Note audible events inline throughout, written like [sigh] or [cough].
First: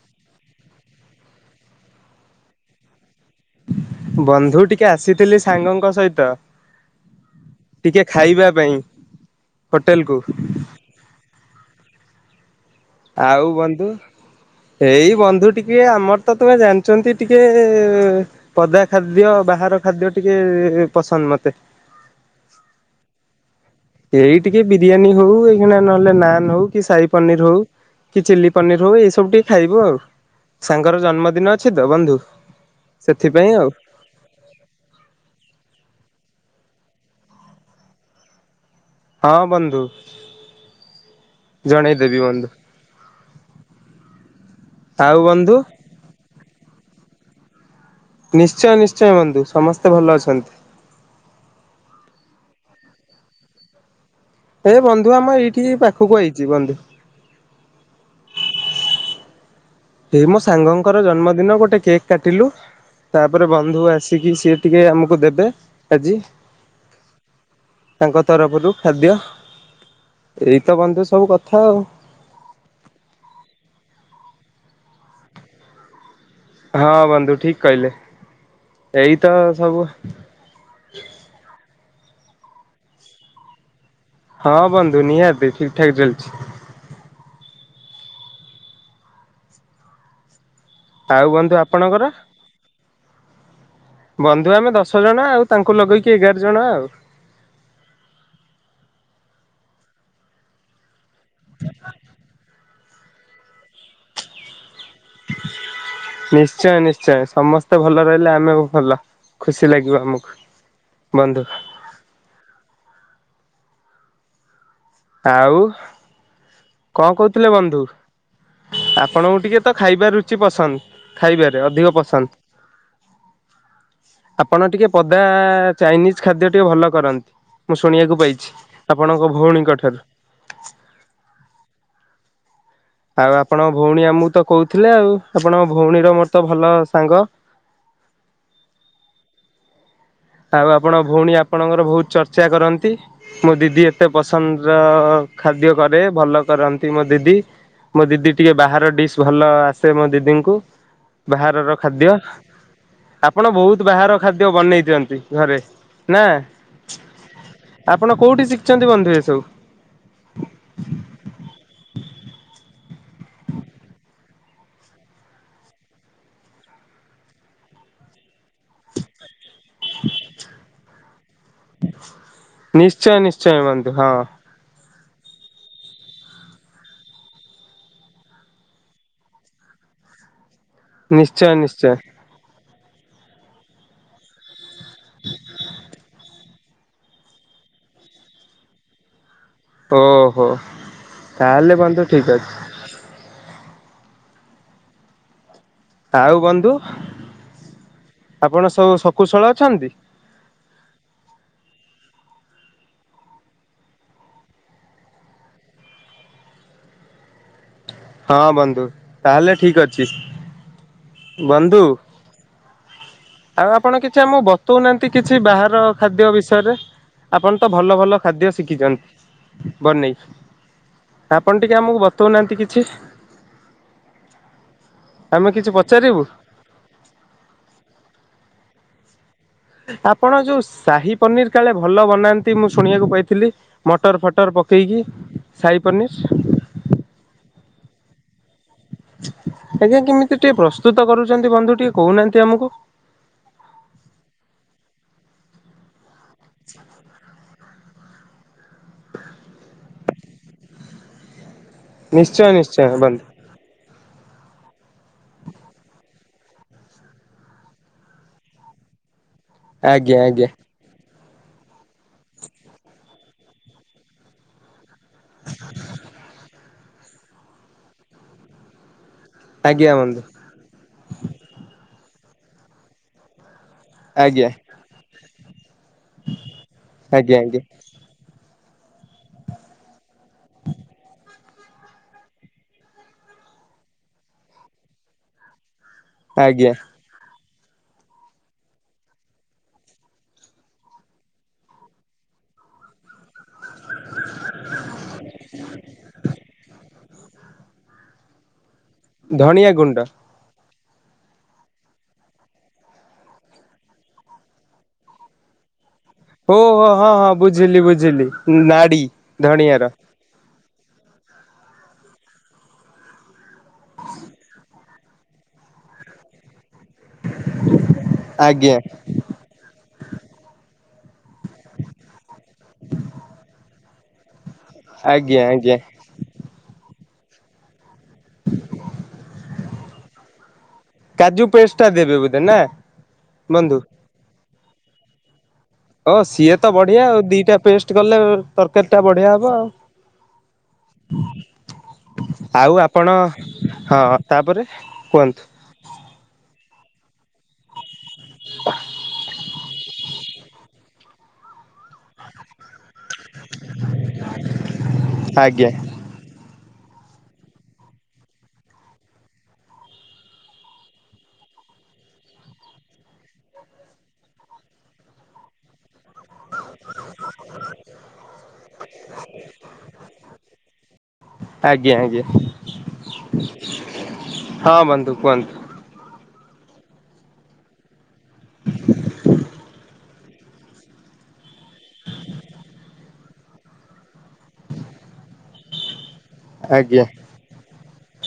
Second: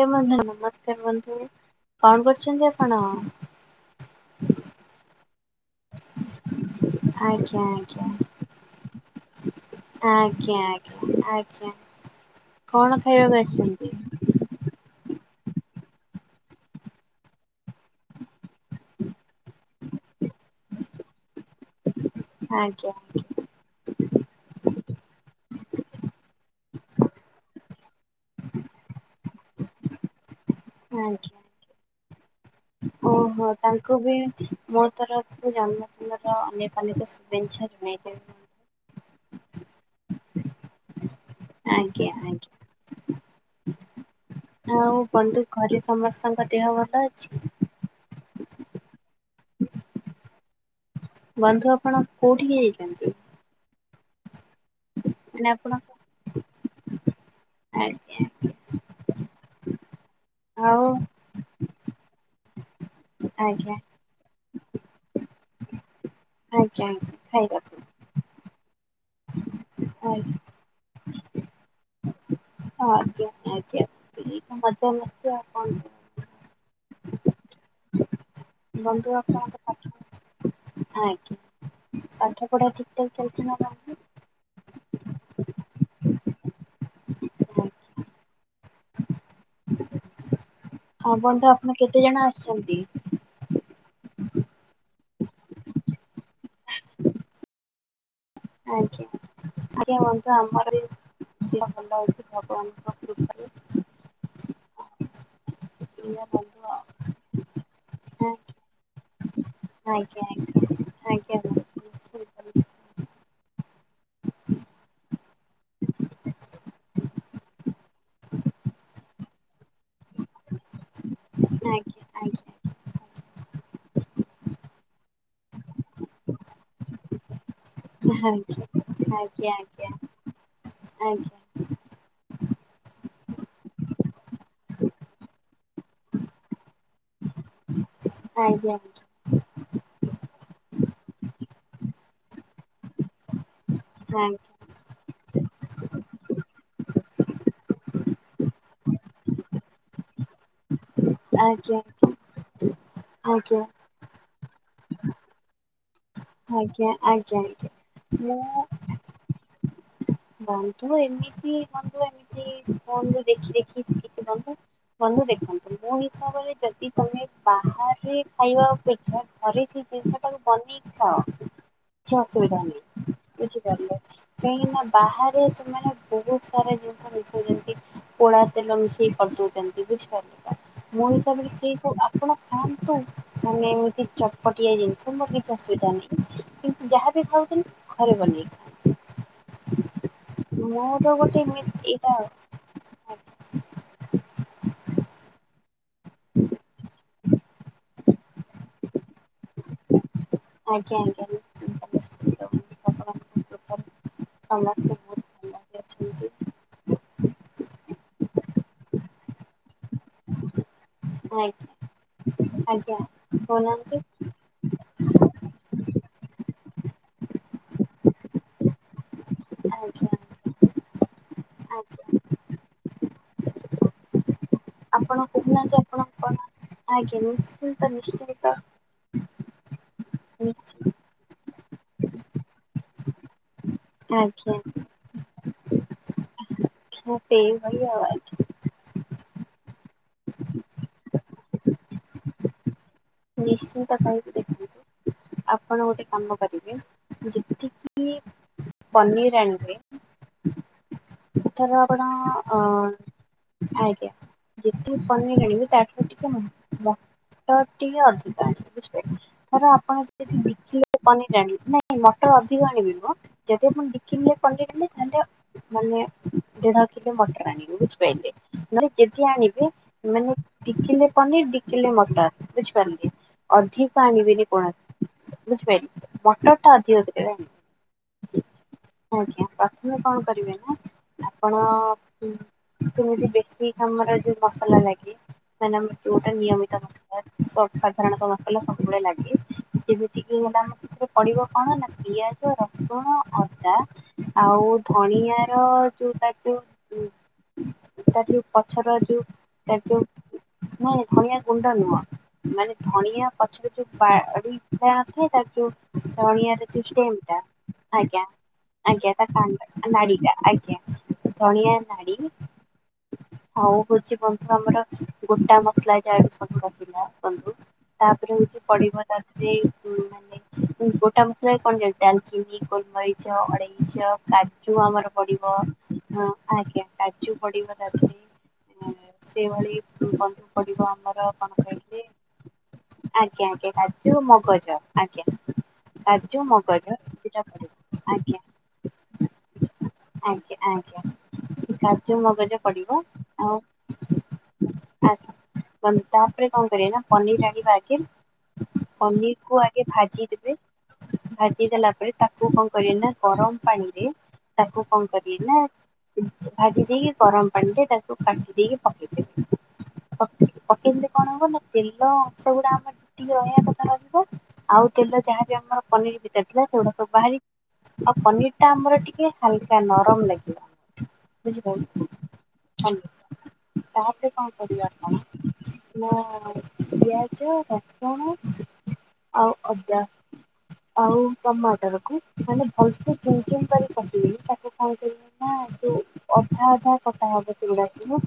[unintelligible] ନମସ୍କାର ବନ୍ଧୁ। କଣ କରୁଛନ୍ତି ଆପଣ? ବନ୍ଧୁ ଟିକେ ଆସିଥିଲି ସାଙ୍ଗଙ୍କ ସହିତ ଆଜ୍ଞା ଆଜ୍ଞା ଟିକେ ଖାଇବା ପାଇଁ ହୋଟେଲ କୁ ଆଚ୍ଛା। ଆଉ ବନ୍ଧୁ? ଏଇ ବନ୍ଧୁ ଟିକେ ଆମର ତ ତୁମେ ଜାଣିଛନ୍ତି ଟିକେ ପଦା ଖାଦ୍ୟ, ବାହାର ଖାଦ୍ୟ ଟିକେ ପସନ୍ଦ ମତେ। ଆଜ୍ଞା। ଏଇ ଟିକେ ବିରିୟାନୀ ହଉ, ଏଇଖିଣା ନହେଲେ ନାନ୍ ହଉ କି ସାହି ପନିର ହଉ କି ଚିଲି ପନିର ହଉ ଏଇ ସବୁ ଟିକେ ଖାଇବୁ ଆଉ। ସାଙ୍ଗର ଆଜ୍ଞା। ଜନ୍ମଦିନ ଅଛି ତ ବନ୍ଧୁ। ଓହୋ ସେଥିପାଇଁ ତାଙ୍କ ଆଉ ତାଙ୍କୁ ବି, ମୋ ତରଫରୁ ଜନ୍ମଦିନର ଅନେକ ଅନେକ ଶୁଭେଚ୍ଛା ଜଣାଇ ଦେବେ। ହଁ ବନ୍ଧୁ। ଆଜ୍ଞା, ଜଣେଇଦେବି ବନ୍ଧୁ ଆଜ୍ଞା। ଆଉ ବନ୍ଧୁ ଘରେ ସମସ୍ତଙ୍କ ଦେହ ଭଲ ଅଛି? ନିଶ୍ଚୟ, ନିଶ୍ଚୟ ବନ୍ଧୁ। ସମସ୍ତେ ଭଲ ଅଛନ୍ତି। ବନ୍ଧୁ ଆପଣ କୋଉଠିକି ଯାଇଛନ୍ତି? ଏ ବନ୍ଧୁ ଆମ ମାନେ ଏଇଠି ଆପଣ ପାଖକୁ ଆଇଛି ବନ୍ଧୁ। ଆଜ୍ଞା। ଏଇ ମୋ ଆଉ ସାଙ୍ଗଙ୍କର ଜନ୍ମଦିନ ଗୋଟେ କେକ୍ କାଟିଲୁ ତାପରେ ଆଜ୍ଞା ଆଜ୍ଞା ବନ୍ଧୁ ଆସିକି ସିଏ ଟିକେ ଆମକୁ ଦେବେ ଆଜି। ଆଜ୍ଞା ଆଜ୍ଞା ଖାଇବାକୁ? ତାଙ୍କ ତରଫରୁ ଖାଦ୍ୟ। ଆଉ ଏଇ ତ ବନ୍ଧୁ ସବୁ କଥା ଆଉ ହଁ ଆଜ୍ଞା ଆଜ୍ଞା, ମଜା ମସ୍ତି ଆଉ କଣ। ହଁ ବନ୍ଧୁ ଠିକ କହିଲେ ବନ୍ଧୁ ଏଇତ ଆପଣଙ୍କ ପାଠ ସବୁ ଆଜ୍ଞା, ପାଠ ପଢ଼ା ଠୀକ ଠାକ ଚାଲିଛି ଆପଣଙ୍କର? ହଁ ବନ୍ଧୁ ନିହାତି ଠିକ ଠାକ ଚାଲିଛି। ହଁ ଆଉ ବନ୍ଧୁ ଆପଣ କେତେ ଆପଣଙ୍କର? ଜଣ ଆସିଛନ୍ତି? ବନ୍ଧୁ ଆମେ ଦଶ ଜଣ ଆଉ ତାଙ୍କୁ ଲଗେଇକି ଏଗାର ଜଣ ଆଉ। ଆଜ୍ଞା ଆଜ୍ଞା ବନ୍ଧୁ ଆମର ବି, ଭଲ ଅଛି ଭଗବାନଙ୍କ କୃପାରୁ। ଏଇଆ [inaudible] ବନ୍ଧୁ ନିଶ୍ଚୟ, ଆଉ ନିଶ୍ଚୟ, ସମସ୍ତେ ଭଲ ରହିଲେ ଆମେ ବି ଭଲ, ଖୁସି ଆଜ୍ଞା ଲାଗିବ ଆଜ୍ଞା ଆମକୁ। ଆଜ୍ଞା ଆଜ୍ଞା ବନ୍ଧୁ ନିଶ୍ଚିତ ନିଶ୍ଚିତ। ଆଉ କଣ କହୁଥିଲେ ବନ୍ଧୁ ଆପଣଙ୍କୁ ଟିକେ ତ ଖାଇବା ରୁଚି ପସନ୍ଦ? ଖାଇବାରେ ଅଧିକ ଆଜ୍ଞା ପସନ୍ଦ। ଆଜ୍ଞା ଆପଣ ଟିକେ ପଦା ଚାଇନିଜ ଖାଦ୍ୟ ଟିକେ ଭଲ କରନ୍ତି। ମୁଁ ଶୁଣିବାକୁ ପାଇଛି ଆଜ୍ଞା ଆଜ୍ଞା ଆଜ୍ଞା ଆଜ୍ଞା ଆପଣଙ୍କ ଭଉଣୀଙ୍କ ଠାରୁ ଆଜ୍ଞା। ଆଉ ଆପଣଙ୍କ ଭଉଣୀ ଆମକୁ ତ କହୁଥିଲେ ଆଉ ଆପଣଙ୍କ ଭଉଣୀର ମୋର ତ ଭଲ ସାଙ୍ଗ। ଆଜ୍ଞା। ଆଉ ଆପଣଙ୍କ ଭଉଣୀ ଆପଣଙ୍କର ବହୁତ ଚର୍ଚ୍ଚା କରନ୍ତି ମୋ ଦିଦି ଏତେ ପସନ୍ଦ ର ଖାଦ୍ୟ କରେ ଭଲ କରନ୍ତି ମୋ ଦିଦି। ମୋ ଦିଦି ଟିକେ ବାହାର ଡିସ୍ ଭଲ ଆସେ ମୋ ଦିଦିଙ୍କୁ। ବାହାରର ଆଜ୍ଞା ଆଜ୍ଞା ଖାଦ୍ୟ ଆପଣ ଆଜ୍ଞା ବହୁତ ବାହାର ଖାଦ୍ୟ ବନେଇ ଦିଅନ୍ତି ଘରେ ନା ଆଜ୍ଞା ଆଜ୍ଞା ଆଜ୍ଞା ଆପଣ କୋଉଠି ସି ମୁଁ ଛନ୍ତି ବନ୍ଧୁ ଏ ସବୁ? ବନ୍ଧୁ ଏମିତି ବନ୍ଧୁ ଏମିତି ଫୋନରୁ ଦେଖି ଦେଖି ଶିଖିଛି ବନ୍ଧୁ। ବନ୍ଧୁ ଦେଖନ୍ତୁ ମୋ ହିସାବରେ ଯଦି ତମେ ବାହାରେ ଖାଇବା ଅପେକ୍ଷା ଘରେ ସେଇ ଜିନିଷଟାକୁ ବନେଇକି ଖାଅ। କିଛି ଅସୁବିଧା ନିଶ୍ଚୟ ନାହିଁ ନିଶ୍ଚୟ ବନ୍ଧୁ ବୁଝିପାରିଲେ ହଁ କାହିଁକି ନା? ବାହାରେ ସେମାନେ ବହୁତ ସାରା ଜିନିଷ ମିଶଉଛନ୍ତି। ପୋଳା ତେଲ ମିଶେଇ କରିଦଉଛନ୍ତି ବୁଝିପାରିଲେ? ମୋ ହିସାବରେ ନିଶ୍ଚୟ ସେଇ ସବୁ ନିଶ୍ଚୟ ଆପଣ ଖାଆନ୍ତୁ ମାନେ ଏମିତି ଚ ପଟିଆ ଜିନିଷ ମୋର କିଛି ଅସୁବିଧା ନାହିଁ କିନ୍ତୁ ଯାହା ବିି ଖାଉଛନ୍ତି ଘରେ ବନେଇ ଓହୋ ମୋର ଗୋଟେ ତାହେଲେ ଏମିତି ବନ୍ଧୁ ଏଇଟା ଠିକ ଅଛି। ଆଉ ବନ୍ଧୁ ଆପଣ ସବୁ ଶକୁଶଳ ଅଛନ୍ତି? ଆଜ୍ଞା ଆଜ୍ଞା ସମସ୍ତେ। ହୁଁ ହୁଁ। ହଁ ବନ୍ଧୁ ତାହେଲେ ଠିକ ଅଛି। ବନ୍ଧୁ ଆଜ୍ଞା ଆଜ୍ଞା କହୁନାହାନ୍ତି? ଆାମଁ ବତଉନାହାନ୍ତି କିଛି ବାହାର ଖାଦ୍ୟ ବିଷୟରେ ଆପଣ? ତ ଭଲ ଭଲ ଖାଦ୍ୟ ଶିଖିଛନ୍ତି ଆଜ୍ଞା ବନେଇ ଆଜ୍ଞା ଆପଣ ଟିକେ ଆମକୁ ଆଜ୍ଞା ବତଉନାହାନ୍ତି କିଛି ଆପଣ ଆମେ କିଛି କହୁନାହାନ୍ତି ଆପଣ ପଚାରିବୁ କଣ ଆଜ୍ଞା ନିଶ୍ଚିନ୍ତ ନିଶ୍ଚିନ୍ତ। ଆପଣ ଯୋଉ ନିଶ୍ଚିନ୍ତ ସାହି ପନିର କାଳେ ଭଲ ବନାନ୍ତି ମୁଁ ଶୁଣିବାକୁ ପାଇଥିଲି। ମଟର୍ ଫଟର୍ ପକେଇକି ସାହି ପନିର୍? ହ ସେଇ ଭଳିଆ ଆଜ ଆଜ୍ଞା, କେମିତି ଟିକେ ପ୍ରସ୍ତୁତ କରୁଛନ୍ତି ବନ୍ଧୁ ଟିକେ କହୁନାହାନ୍ତି ଆମକୁ? ନିଶ୍ଚିନ୍ତ କିହିବି ଦେଖନ୍ତୁ ଆପଣ ଗୋଟେ କାମ କରିବେ ଯେତିକି ପନିର ଆଣିବେ ତାର ନିଶ୍ଚୟ, ନିଶ୍ଚୟ, ବନ୍ଧୁ। ଆଜ୍ଞା, ଯେତିକି ପନିର ଆଣିବେ ତାଠୁ ଟିକେ ମଟର ଟିକେ ଅଧିକ ଆଣିବେ ବୁଝିପାରିଲେ, ଧର ଆପଣ ଆଜ୍ଞା ଯଦି ଆଜ୍ଞା ଦି କିଲୋ ପନିର ଆଣିବି ନାଇଁ ମଟର ଅଧିକ ଆଣିବେ ମ ଯଦି ଆପଣ ଦି କିଲେ ପନିର ଆଣିବେ ତା ମାନେ ଦେଢ଼କିଲୋ ମଟର ଆଣିବେ ବୁଝିପାରିଲେ ମାନେ ଯେତିକି ଆଣିବେ ଆଜ୍ଞା ବନ୍ଧୁ ମାନେ ଦି କିଲେ ପନିର ଦି କିଲେ ମଟର ବୁଝିପାରିଲେ ଅଧିକ ଆଣିବେନି ଆଜ୍ଞା। କୌଣସି ବୁଝିପାରିଲେ ମଟର ଅଧିକ ଦେବେ ହ [unintelligible] ଆଜ୍ଞା, ପ୍ରଥମେ କଣ କରିବେ ନା ଆପଣ ସେମିତି ବେଶିକ ଆମର ଯୋଉ ମସଲା ନାଇକି ମାନେ ଆମର ଯୋଉଟା ଆଜ୍ଞା ନିୟମିତ ମସ ସ ସାଧାରଣତଃ ମସଲା ସବୁବେଳେ ଲାଗେ ଯେମିତିକି ହେଲା ରେ ପଡ଼ିବ କଣ ନା ପିଆଜ, ରସୁଣ, ଅଦା ଆଉ ଧଣିଆ ର ଯୋଉ ତାକୁ ହ [unintelligible] ତା ଯୋଉ ପଛର ଯୋଉ ତାର ଗୁଣ୍ଡ ଯୋଉ ନାଇଁ ଧନିଆ ଗୁଣ୍ଡ ନୁହଁ। ମାନେ ଧନିଆ ପଛରେ ଯଉ ବାଆଡ଼ି ଥାଏ ତା ଯୋଉ ଧଣିଆର ଯୋଉ ଓହୋ ହଁ ଷ୍ଟେମ୍ ହଁ ଟା ବୁଝିଲି ଆଜ୍ଞା ବୁଝିଲି। ନାଡି ଆଜ୍ଞା ତା ଧଣିଆର କଣ୍ଡ ନାଡ଼ିଟା ଆଜ୍ଞା। ଧଣିଆ ନାଡ଼ି ଆଉ ହଉଛି ବନ୍ଧୁ ଆମର ଗୋଟା ମସଲା ଯାହା ସବୁ ରହିଲା ବନ୍ଧୁ ତାପରେ ହଉଛି ଆଜ୍ଞା। ପଡ଼ିବ ତା ଦେଇ ଉମ୍ ମାନେ ଗୋଟା ମସଲାରେ କଣ ଯାଏ ଡ଼ାଲଚିନି, ଗୋଲମରିଚ, ଅଳେଇଚ, କା ଜୁ ଆମର ଆଜ୍ଞା ପଡ଼ିବ ଆଜ୍ଞା ହଁ ଆଜ୍ଞା କାଜୁ ପଡ଼ିବ ତା ଦେହରେ। ଆ ସେଇଭଳି ବନ୍ଧୁ ପଡ଼ିବ ଆମର ଯୋଉ କଣ ପେଷ୍ଟ୍ ଟା କହିଲେ ଦେବେ ବୋଧେ ନା ବନ୍ଧୁ। ଜୁ ମଗଜ ଆଜ୍ଞା। ଓ କାଜୁ ସିଏତ ମଗଜ ବଢ଼ିଆ ଆଉ ଦିଟା ପଡିବ ପେଷ୍ଟ୍ କଲେ ଆଜ୍ଞା ତରକାରୀ ଟା ବଢ଼ିଆ ହବ ଆଉ। ଆଜ୍ଞା ଆଜ୍ଞା। କାଜୁ ମଗଜ ଆଉ ପଡ଼ିବ ଆପଣ ଆଉ ହଁ ତାପରେ ଆଜ୍ଞା କୁହନ୍ତୁ ବନ୍ ତାପରେ କଣ କରିବେ ନା ପନିର ଆଣିବା ଆଗେ। ପନିର କୁ ଆଗେ ଭାଜିଦେବେ ଭାଜି ଦେଲା ପରେ ତାକୁ କଣ କରିବେ ନା ଗରମ ପଣିରେ ତାକୁ କଣ କରିବେ ନା ଆଜ୍ଞା ଭାଜି ଦେଇକି ଗରମ ପାଣିିରେ ତାକୁ କାଟି ଦେଇକି ପକେଇ ଦେବେ। ପକେଇ ଦେଲେ କଣ ହବ ନା ତେଲ ଅଂଶ ଗୁଡ଼ା ଆମ ଯେତିକି ରହିବା କଥା ରହିବ ଆଉ ତେଲ ଯାହାବି ଆମର ପନିର ଭିତରେ ଥିଲା ସେଗୁଡ଼ା ସବୁ ବାହାରି ଆଉ ପନିର ଟା ଆମର ଟିକେ ହାଲକା ନରମ ଲାଗିବ ଆଜ୍ଞା ବୁଝିପାଇଲେ? ଆଜ୍ଞା ହ୍ୟାଲୋ ତାପରେ କଣ ହଁ କରିବେ ବନ୍ଧୁ ଆପଣ କୁହନ୍ତୁ ନା ପିଆଜ, ରସୁଣ, ଆଉ ଅଦା ଆଉ ଟମାଟର କୁ ମାନେ ଭଲସେ କରି ଚୂନ୍ ଚୂନ୍ କରି କାଟିବେ ତାକୁ କଣ କରି ନା ଯୋଉ ଅଧା ଅଧା ଆଜ୍ଞା କଟା ହବ। ସେଗୁଡ଼ାକ ସବୁ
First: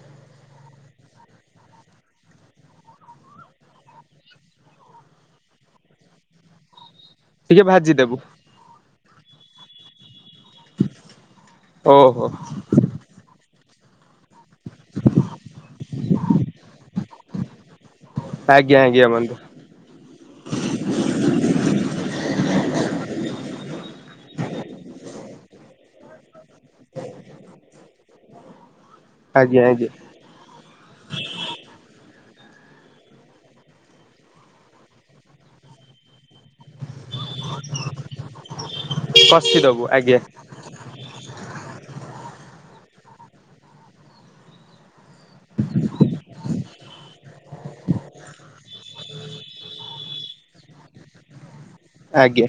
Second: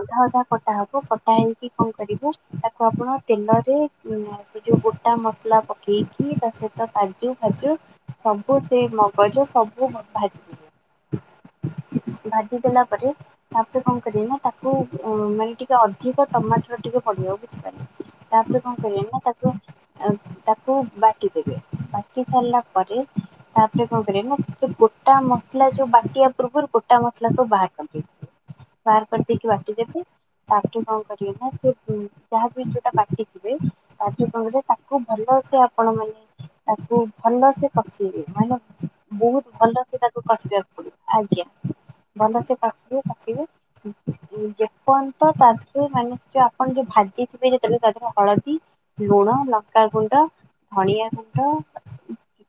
ଅଧା ଅଧା କଟା ହବ କ କଟା ହେଇକି କଣ କରିବ ତାକୁ ଆପଣ ତେଲରେ ଉଁ ତାକୁ ଯୋଉ ଗୋଟା ମସଲା ପକେଇକି ତା ସହିତ କା ଜୁ ଟିକେ ଫାଜୁ ଭାଜିଦେବୁ। ସବୁ ସେଇ ମଗଜ ସବୁ ମ ଭା ଓହୋ ଭାଜି ଦେଲା ପରେ ତାପରେ କଣ କରିଏ ନା ତାକୁ ଅଁ ମାନେ ଟିକେ ଅ ଅଧିକ ଟମାଟର ଟିକେ ପଡ଼ିବ ବୁଝିପାରିଲେ ତାପରେ କଣ ଆଜ୍ଞା କରିବେ ଆଜ୍ଞା ନା ବନ୍ଧୁ ତାକୁ ଆ ତାକୁ ବାଟି ଦେବେ। ବାଟି ସାରିଲା ପରେ ତାପରେ କଣ କରିବେ ନା ସେ ଗୋଟା ମସଲା ଯୋଉ ବାଟି ଆ ପୂର୍ବରୁ ଗୋଟା ମସଲା ସବୁ ବାହାର କରିଦେଇ ବାହାର କରିଦେଇକି ଆଜ୍ଞା ଆଜ୍ଞା ବାଟିଦେବେ। ଟି କଣ କରିବେ ନା ସେ ଯାହା ବି ସେଟା ବାଟିଥିବେ ତାଜୁ କଣ କରିବେ ତାକୁ ଭଲସେ ଆପଣ ମାନେ ତାକୁ ଭଲସେ କସିବେ ମାନେ ବହୁତ କଷିଦବୁ ଭଲ ସେ ଆଜ୍ଞା ତାକୁ କସିବାକୁ ଆଜ୍ଞା ଭଲ ସେ କସିବେ କସିବେ ଯେ ପନ୍ତ ତା [unintelligible] ଆପଣ ଯୋଉ ଭାଜି ଥିବେ ଯେତେବେଳେ ତା ଦେହରେ ହଳଦୀ ଲୁଣ ଲଙ୍କାଗୁଣ୍ଡ ଧଣିଆ ଗୁଣ୍ଡ ଆଜ୍ଞା।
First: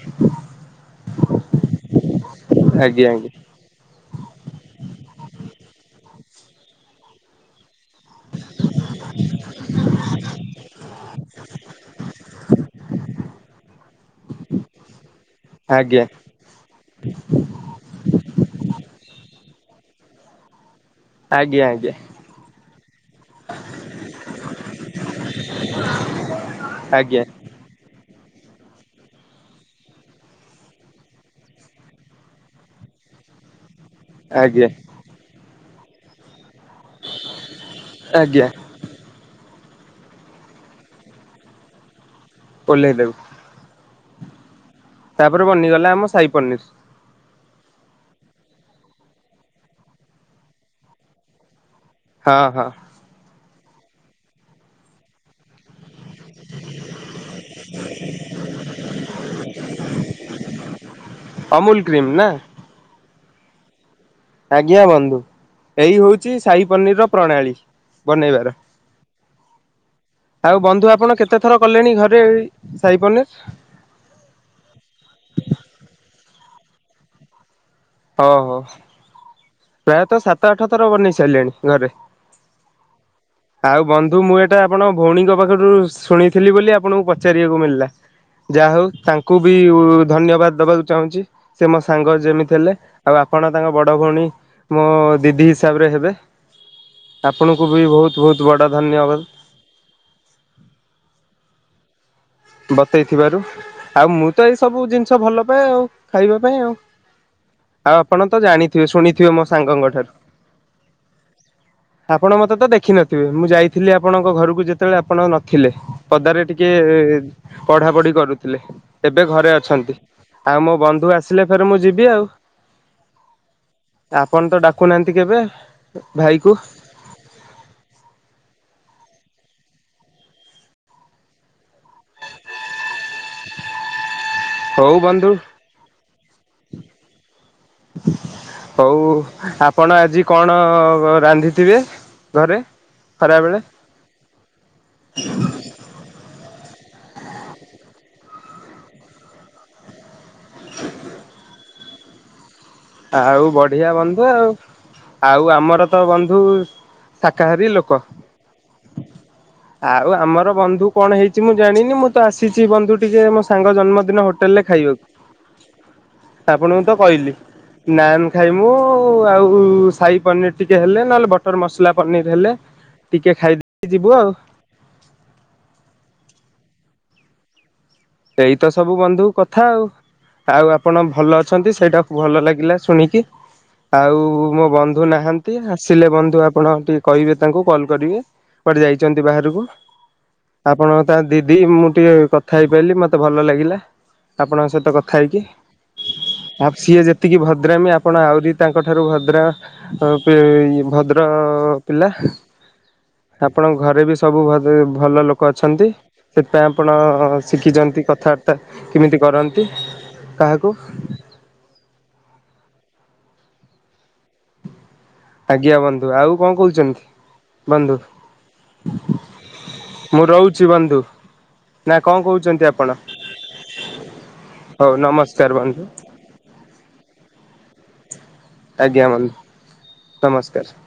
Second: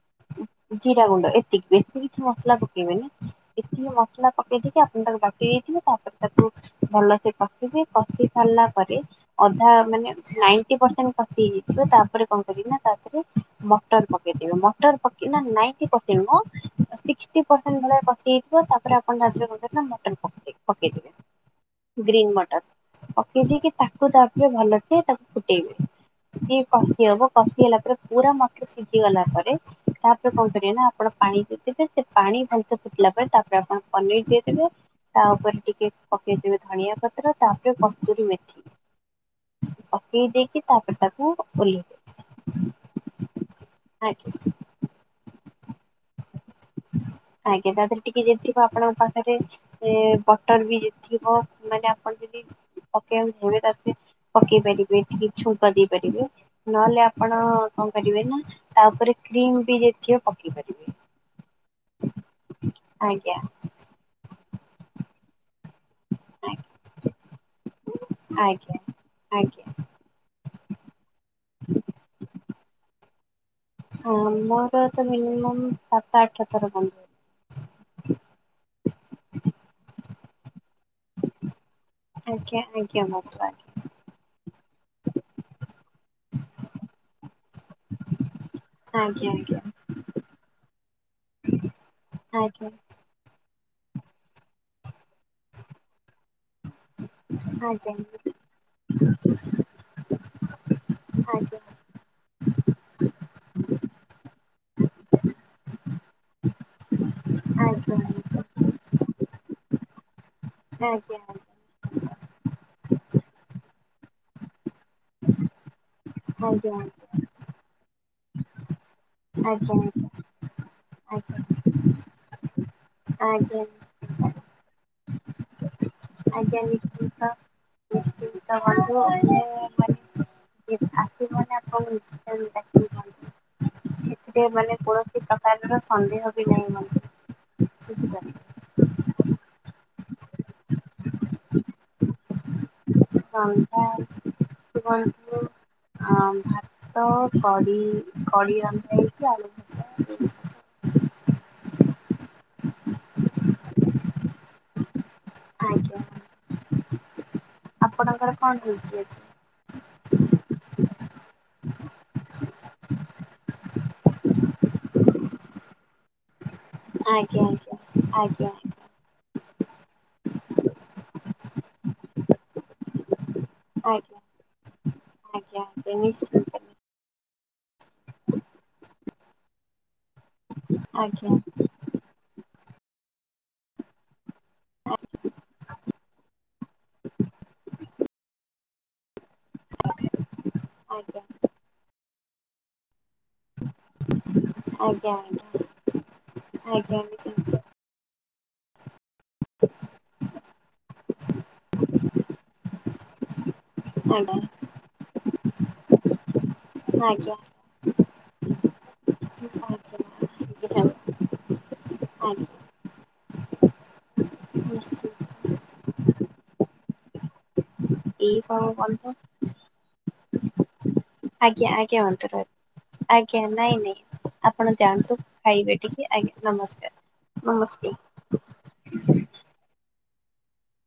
ଜିରା ଗୁଣ୍ଡ ଏତିକି ବେଶୀ କିଛି ମସଲା ଆଜ୍ଞା ପକେଇବେନି। ଏତିକି ମସଲା ପକେଇ ଦେଇକି ଆପଣ ତାକୁ ବାଟି ଦେଇଥିବେ ତାପରେ ତାକୁ ଭଲସେ କଷିବେ କସିି ସାରିଲା ପରେ ଅଧା ମାନେ ନାଇଣ୍ଟି ପରସେଣ୍ଟ୍ କସି ହେଇଯାଇଥିବ ତାପରେ କଣ କରିବେ ନା ତାଦେରେ ମଟର ପକେଇଦେବେ ମ ପ ନା ନାଇଣ୍ଟି ଆଜ୍ଞା ପରସେଣ୍ଟ ମ ସିକ୍ଟୀ ପରସେଣ୍ଟ ଭଳିଆ କସି ହୋଇଥିବ ତାପରେ ଆପଣ ମଟନ ପକେଇବେ। ଆଜ୍ଞା ଆଜ୍ଞା ପକେଇଦେବେ ଗ୍ରୀନ୍ ମଟର୍। ପକେଇ ଦେଇକିି ତାକୁ ତାପରେ ଭଲସ ତାକୁ ଫୁଟେଇବେ ସିଏ କଷି ଆଜ୍ଞା ହବ କ କଷି ହେଲା ପରେ ପୁରା ମଟ ସିଜି ଗଲା ପରେ ତାପରେ କଣ କରିବେ ନା ଆପଣ ପାଣି ଜିିବେ ସେ ପାଣି ଭଲସ ଫିଟିଲା ପରେ ତାପ ତାରେ ଆପଣ ପନିର ଆଜ୍ଞା ଦେଇଦେବେ ତା ଉପରେ ଟିକେ ପକେଇଦବେେ ଧଣିଆ ପ ତାପରେ କସ୍ତୁରୀ ଆଜ୍ଞା ମେଥି ପକେଇ ଦେଇକି ତାପରେ ତାକୁ ଓଲେଇ ଦେବେ। ଓହ୍ଲେଇ ଦେବୁ। ଆଜ୍ଞା। ତାପରେ ବନିଗଲା ଆମ ସାଇ ପନିର। ଆଜ୍ଞା ତା ଦେହରେ ଟିକେ ଯେତିଥିବ ଆପଣଙ୍କ ପାଖରେ ବଟର ବି ଯଦିଥିବ ମାନେ ଆପଣ ହଁ ଯଦି ହଁ ପକେଇବାକୁ ହୁଏ ତାରେ ପକେଇ ପାରିବେ ଟିକ ଛୁଙ୍କ ଦେଇ ପାରିବେ। ନହେଲେ ଆପଣ କଣ କରିବେ ନା ତା ଉପରେ କ୍ରିମ ବି ଯଦିଥିବ ପକେଇ ପାରିବେ। ଅମୁଲ କ୍ରିମ ନା। ଆଜ୍ଞା। ଆଜ୍ଞା ବନ୍ଧୁ ଏଇ ହଉଛି ସାହି ପନିରର ପ୍ରଣାଳୀ। ବନେଇବାର ଆଜ୍ଞା ଆଜ୍ଞା। ଆଉ ବନ୍ଧୁ ଆପଣ କେତେ ଥର କଲେଣି ଘରେ ସାହିପନିର? ହଁ ମୋର ତ ମିନିମମ୍ ସାତ ଆଠ ଥର ଖଣ୍ଡେ। ଓହୋ ପ୍ରାୟତଃ ସାତ ଆଠ ଥର ବନେଇ ସାରିଲେଣି ଘରେ। ଆଜ୍ଞା ଆଜ୍ଞା ବନ୍ଧୁ। ଆଉ ବନ୍ଧୁ ମୁଁ ଏଇଟା ଆପଣ ଭଉଣୀଙ୍କ ପାଖରୁ ଶୁଣିଥିଲି ବୋଲି ଆପଣଙ୍କୁ ପଚାରିବାକୁ ମିଳିଲା? ଯାହା ହଉ ଆଜ୍ଞା ତାଙ୍କୁ ବି ଧନ୍ୟବାଦ ଦବାକୁ ଚାହୁଁଛି ସେ ମୋ ସାଙ୍ଗ ଯେମିତି ଆଜ୍ଞା ଆଜ୍ଞା ହେଲେ। ଆଉ ଆପଣ ତାଙ୍କ ବଡ ଭଉଣୀ ମୋ ଦିଦି ହିସାବରେ ହେବେ। ଆପଣଙ୍କୁ ବି ଆଜ୍ଞା ଆଜ୍ଞା ବହୁତ ବହୁତ ବଡ ଧନ୍ୟବାଦ। ଆଜ୍ଞା। ବତେଇଥିବାରୁ ଆଉ ମୁଁ ତ ଏଇ ସବୁ ଜିନିଷ ଭଲ ପାଏ ଆଉ ଖାଇବା ପାଇଁ ଆଉ ଆଜ୍ଞା ଆଜ୍ଞା ଆଉ ଆପଣ ତ ଜାଣିଥିବେ ଶୁଣିଥିବେ ମୋ ସାଙ୍ଗଙ୍କ ଠାରୁ? ଆଜ୍ଞା। ଆପଣ ମତେ ତ ଦେଖିନଥିବେ ମୁଁ ଯାଇଥିଲି ଆପଣଙ୍କ ଘରକୁ ଯେତେ ଯେତେବେଳେ ଆପଣ ନଥିଲେ ପଦାରେ ଟିକେ ପଢା ପଢି କରୁଥିଲେ। ଏବେ ଘରେ ଆଜ୍ଞା ଅଛନ୍ତି ଆଜ୍ଞା ଆଉ ମୋ ବନ୍ଧୁ ଆଜ୍ଞା ଆସିଲେ ଫେରେ ମୁଁ ଯିବି ଆଉ ଆଜ୍ଞା ନିଶ୍ଚିନ୍ତ ଆପଣ ତ ଡାକୁନାହାନ୍ତି କେବେ? ଭାଇକୁ ଆଜ୍ଞା ନିଶ୍ଚିନ୍ତ ନିଶ୍ଚିନ୍ତ ବନ୍ଧୁ ମାନେ ଆସିବନ ଆପ [inaudible] ମାନେ ହଉ କୌଣସି ବନ୍ଧୁ। ପ୍ରକାରର ସନ୍ଦେହ ବି ନାହିଁ ମାନେ ହଉ ଆପଣ ଆଜି କଣ ରାନ୍ଧିଥିବେ ଘରେ? ଖରାବେଳେ ରନ୍ଧାହେଇଛି ଶୁଣନ୍ତୁ ଭାତ କ କଡି ରନ୍ଧା ହେଇଛି ଆଉ ଆଉ ବଢିଆ ବନ୍ଧୁ ଆଉ ଆଉ ଆମର ତ ଆଜ୍ଞା। ବନ୍ଧୁ ଶାକାହାରୀ ଲୋକ। ଆପଣଙ୍କର କଣ ହେଇଛି ଆଉ ଆମର ବନ୍ଧୁ କଣ ହେଇଛି ମୁଁ ଜାଣିନି ମୁଁ ତ ଆସିଛି ବନ୍ଧୁ ଟିକେ ମୋ ସାଙ୍ଗ ଜନ୍ମଦିନ ହୋଟେଲରେ ଖାଇବାକୁ। ଆପଣଙ୍କୁ ତ କହିଲି ଆଜି ଆଜ୍ଞା ନାନ ଖାଏ ଆଜ୍ଞା ମୁଁ ଆଉ ସାହି ପନିର ଟିକେ ହେଲେ ନହେଲେ ବଟର ମସଲା ପନିର ହେଲେ ଟିକେ ଖାଇଦ ଆଜ୍ଞା ଆଜ୍ଞା ଆଜ୍ଞା ନିଶ୍ଚ ଏଇତ ସବୁ ବନ୍ଧୁ କଥା ଆଉ ଆଉ ଆପଣ ଆଜ୍ଞା ଭଲ ଅଛନ୍ତି ସେଇଟା ଭଲ ଲାଗିଲା ଶୁଣିକି ଆଉ ମୋ ବନ୍ଧୁ ନାହାନ୍ତି ଆସିଲେ ବନ୍ଧୁ ଆପଣ ଟିକେ କହିବେ ତାଙ୍କୁ କଲ୍ କରିବେ। କୁଆଡେ ଯାଇଚନ୍ତି ବାହାରକୁ ଆପଣ ତା ଆଜ୍ଞା ଦିଦି ମୁଁ ଟିକେ କଥା ହେଇପାଇଲି। ମ ମତେ ଭଲ ଲାଗିଲା ଆପଣଙ୍କ ସହିତ ଆଜ୍ଞା କଥା ହେଇକି। ଆଜ୍ଞା। ଆଉ ଆଜ୍ଞା ସିଏ ଯେତିକି ନିଶ୍ଚିନ୍ତ ଭ ଦ୍ରାମି ଆପଣ ଆହୁରି ତାଙ୍କ ଠାରୁ ଭଦ୍ର ପି ଭଦ୍ର ପିଲା। ଆପଣଙ୍କ ଘରେ ବି ଆଜ୍ଞା ସବୁ ଭ ଭଲ ଲୋକ ଅଛନ୍ତି। ସେଥିପାଇଁ ଆପଣ ଆଜ୍ଞା ଶିଖିଚନ୍ତି କଥାବାର୍ତ୍ତା କେମିତି କରନ୍ତି ଆଜ୍ଞା କାହାକୁ। ଆଜ୍ଞା। [inaudible] ଆଜ୍ଞା ବନ୍ଧୁ ଆଉ କଣ କୋହୁଚନ୍ତି ବନ୍ଧୁ? ଏଇ ସବୁ ବନ୍ଧୁ ମୁଁ ରହୁଚି ବନ୍ଧୁ। ଆଜ୍ଞା ନା ଆଜ୍ଞା କଣ ବନ୍ଧୁ କହୁଛନ୍ତି ଆପଣ ଆଜ୍ଞା ନାଇଁ ନାଇଁ ଆପଣ ହଉ ଯାଆନ୍ତୁ ନମସ୍କାର ଖାଇବେ ବନ୍ଧୁ ଟିକେ। ଆଜ୍ଞା ନମସ୍କାର ନମସ୍କାର। ଆଜ୍ଞା ବନ୍ଧୁ। ନମସ୍କାର।